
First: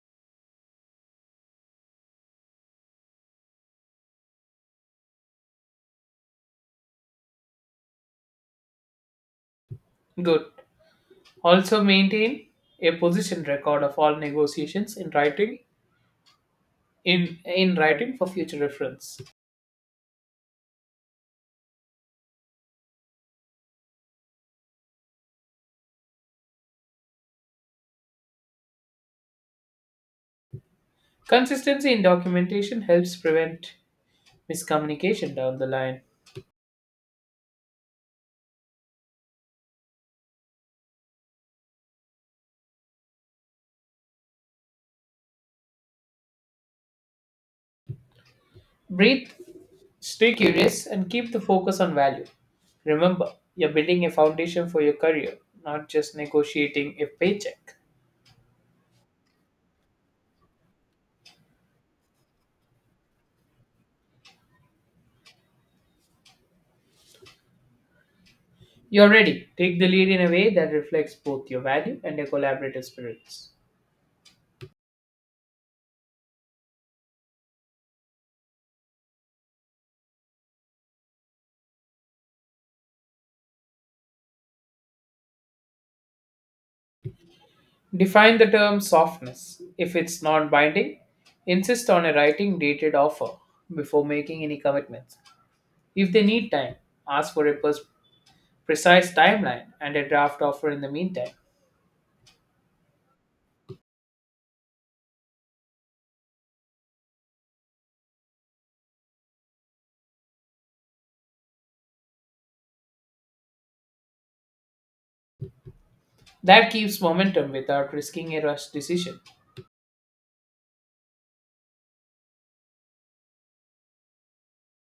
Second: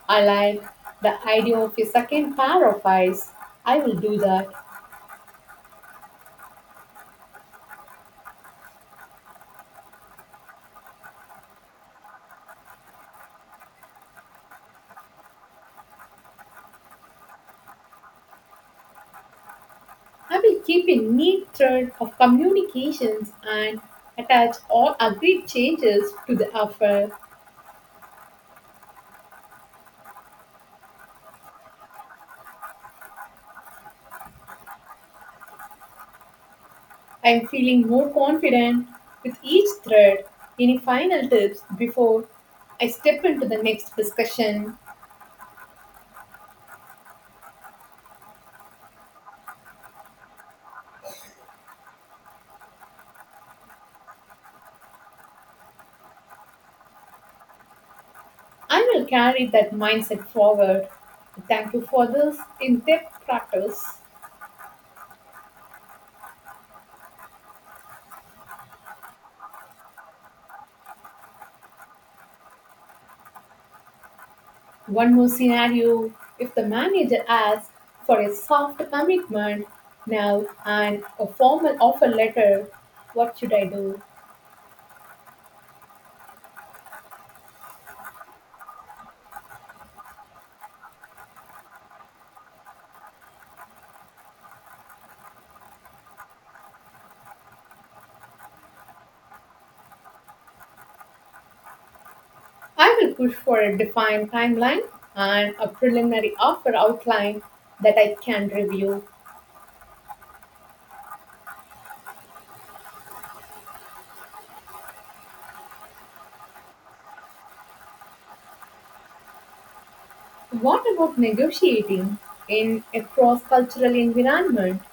I like the idea of a second pair of eyes. I will do that.
Good. Also maintain a position record of all negotiations in writing in writing for future reference.
I will keep a neat thread of communications and attach all agreed changes to the offer.
Consistency in documentation helps prevent miscommunication down the line.
I am feeling more confident with each thread. Any final tips before I step into the next discussion?
Breathe, stay curious, and keep the focus on value. Remember, you're building a foundation for your career, not just negotiating a paycheck.
I will carry that mindset forward. Thank you for this in depth practice.
You're ready. Take the lead in a way that reflects both your value and your collaborative spirits.
One more scenario, if the manager asks for a soft commitment now and a formal offer letter, what should I do?
Define the term softness. If it's non binding, insist on a writing dated offer before making any commitments. If they need time, ask for a precise timeline and a draft offer in the meantime.
I will push for a defined timeline and a preliminary offer outline that I can review.
That keeps momentum without risking a rushed decision.
What about negotiating in a cross cultural environment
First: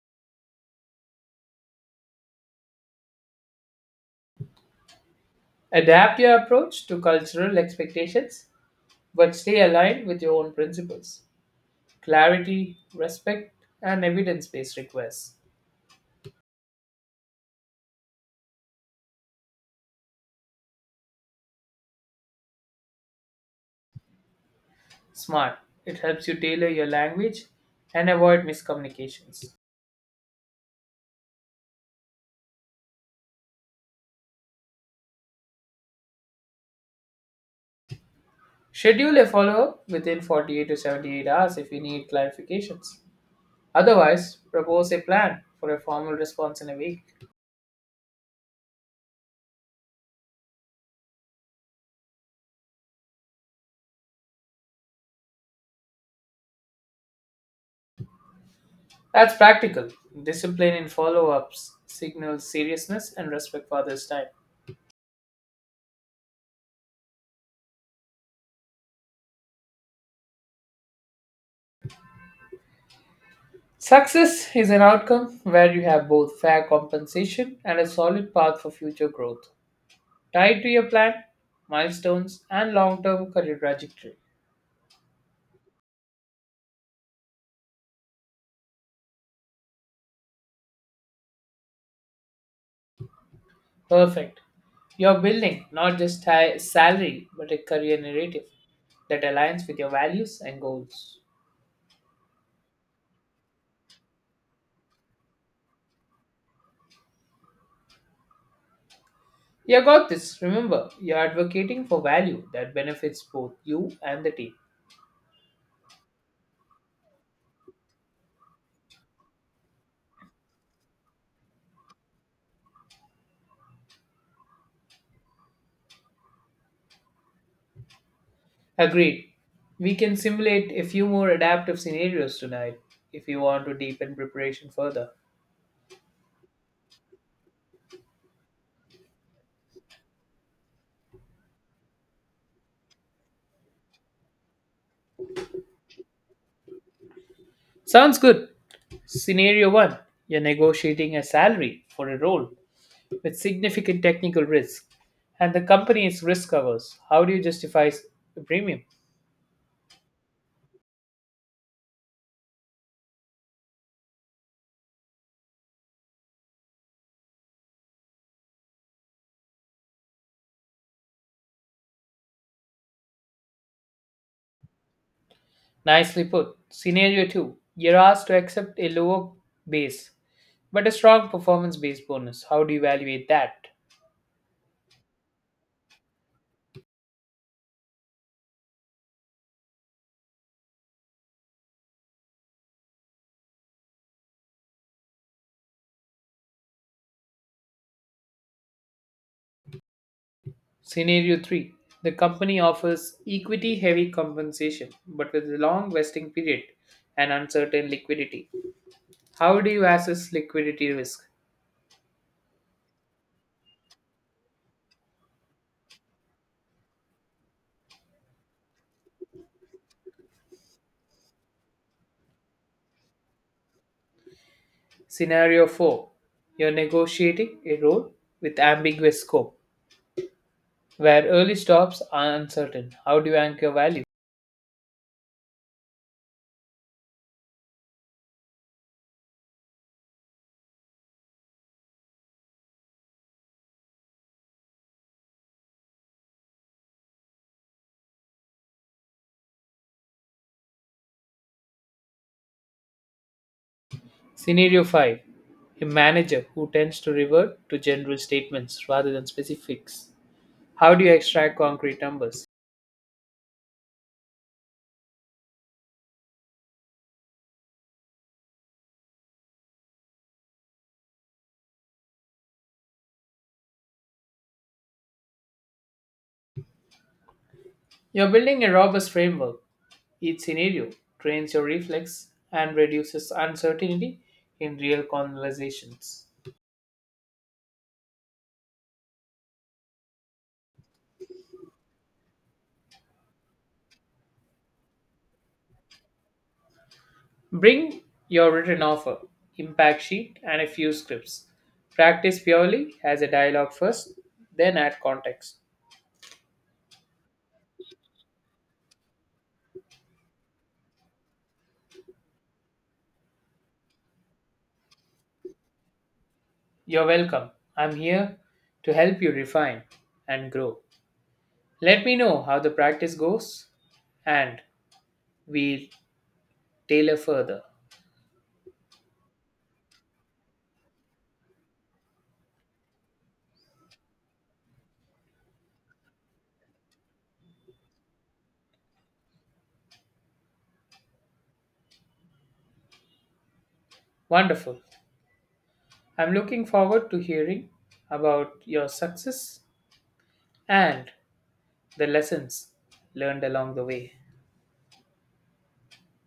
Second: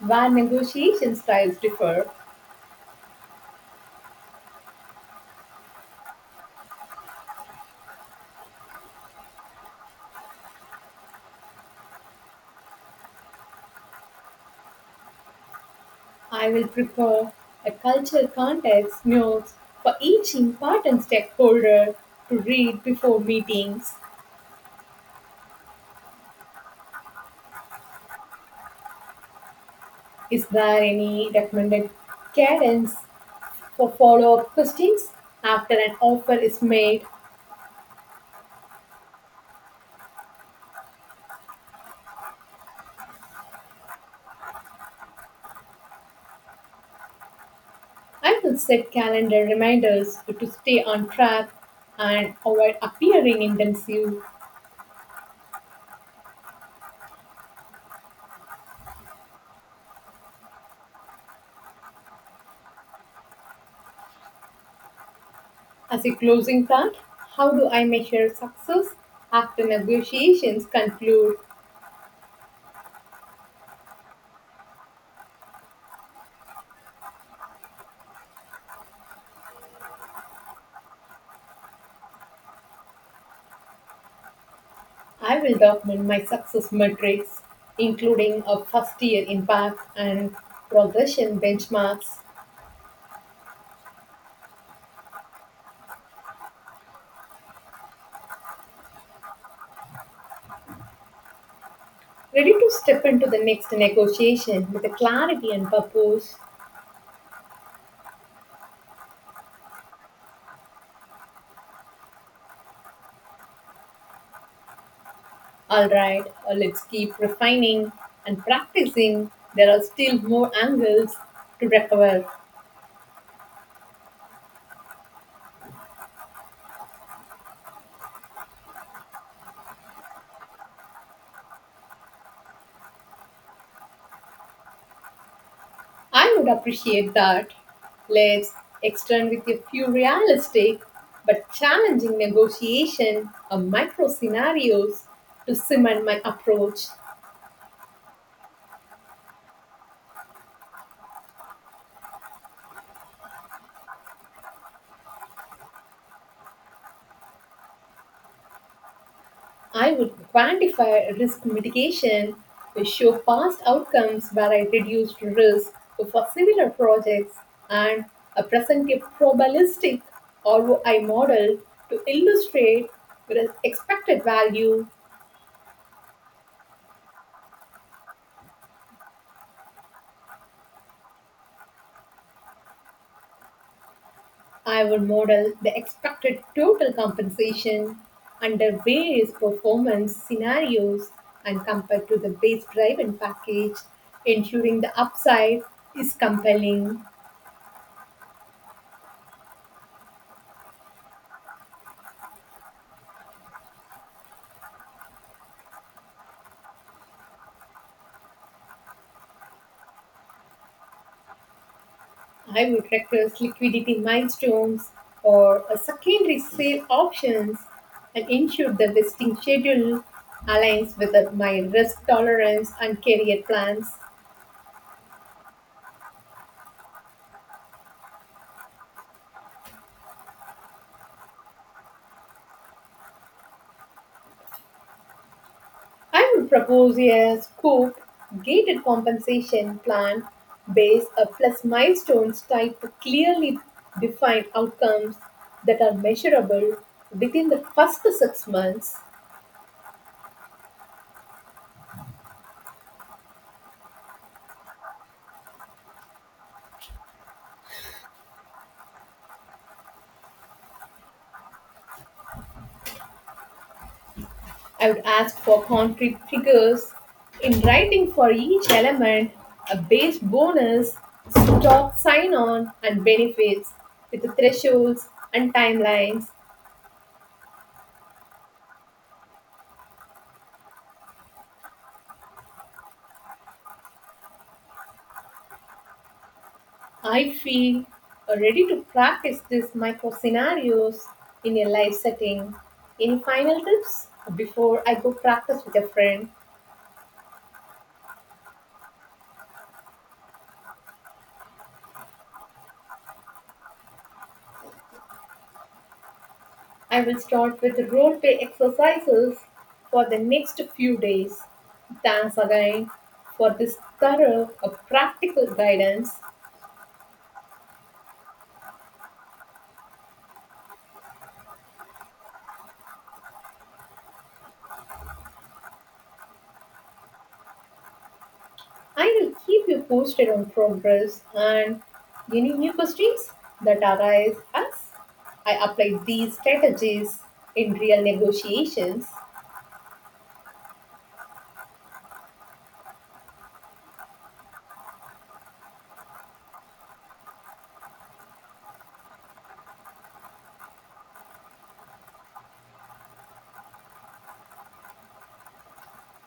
where negotiation styles differ?
Adapt your approach to cultural expectations, but stay aligned with your own principles. Clarity, respect, and evidence based requests.
I will prepare a cultural context notes for each important stakeholder to read before meetings.
SMART. It helps you tailor your language and avoid miscommunications.
Is there any recommended cadence for follow up questions? After an offer is made,
Schedule a follow up within 48 to 78 hours if you need clarifications. Otherwise, propose a plan for a formal response in a week.
I will set calendar reminders to stay on track and avoid appearing intensive.
That's practical. Discipline in follow ups signals seriousness and respect for others' time.
As a closing thought, how do I measure success after negotiations conclude?
Success is an outcome where you have both fair compensation and a solid path for future growth, tied to your plan, milestones, and long term career trajectory.
I will document my success metrics, including a first year impact and progression benchmarks,
Perfect. You're building not just salary but a career narrative that aligns with your values and goals.
ready to step into the next negotiation with a clarity and purpose.
You got this. Remember, you're advocating for value that benefits both you and the team.
All right, let's keep refining and practicing. There are still more angles to recover.
Agreed. We can simulate a few more adaptive scenarios tonight if you want to deepen preparation further.
I would appreciate that. Let's extend with a few realistic but challenging negotiation or micro scenarios to cement my approach.
Sounds good. Scenario 1, you're negotiating a salary for a role with significant technical risk, and the company is risk averse. How do you justify the premium?
I would quantify risk mitigation, to show past outcomes where I reduced risk for similar projects, and present a probabilistic ROI model to illustrate the expected value.
Nicely put. Scenario 2, you're asked to accept a lower base but a strong performance based bonus. How do you evaluate that?
I would model the expected total compensation under various performance scenarios and compare to the base driven package, ensuring the upside is compelling.
Scenario 3, the company offers equity heavy compensation but with a long vesting period and uncertain liquidity. How do you assess liquidity risk?
I would request liquidity milestones or a secondary sale options and ensure the vesting schedule aligns with my risk tolerance and career plans.
Scenario 4, you're negotiating a role with ambiguous scope where early stops are uncertain. How do you anchor value?
I would propose a scope gated compensation plan based on plus milestones tied to clearly defined outcomes that are measurable within the first six months.
Scenario 5, a manager who tends to revert to general statements rather than specifics. How do you extract concrete numbers?
I would ask for concrete figures in writing for each element, a base bonus, stock sign on, and benefits with the thresholds and timelines.
You're building a robust framework. Each scenario trains your reflex and reduces uncertainty in real conversations.
I feel ready to practice these micro scenarios in a live setting. Any final tips before I go practice with a friend?
Bring your written offer, impact sheet, and a few scripts. Practice purely as a dialogue first, then add context.
I will start with the role play exercises for the next few days. Thanks again for this thorough practical guidance.
You're welcome. I'm here to help you refine and grow. Let me know how the practice goes and we'll tailor further.
I will keep you posted on progress and any new questions that arise as I apply these strategies in real negotiations.
Wonderful. I'm looking forward to hearing about your success and the lessons learned along the way.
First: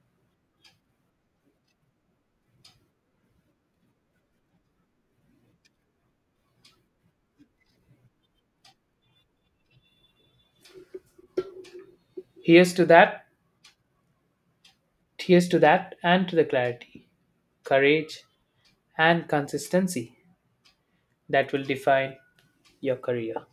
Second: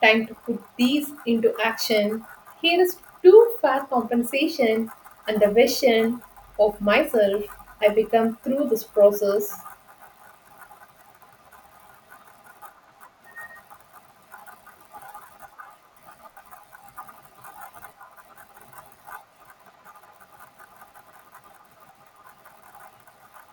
Time to put these into action. Here is to fair compensation and the vision of myself I become through this process.
Here's to that, here's to that, and to the clarity, courage, and consistency that will define your career.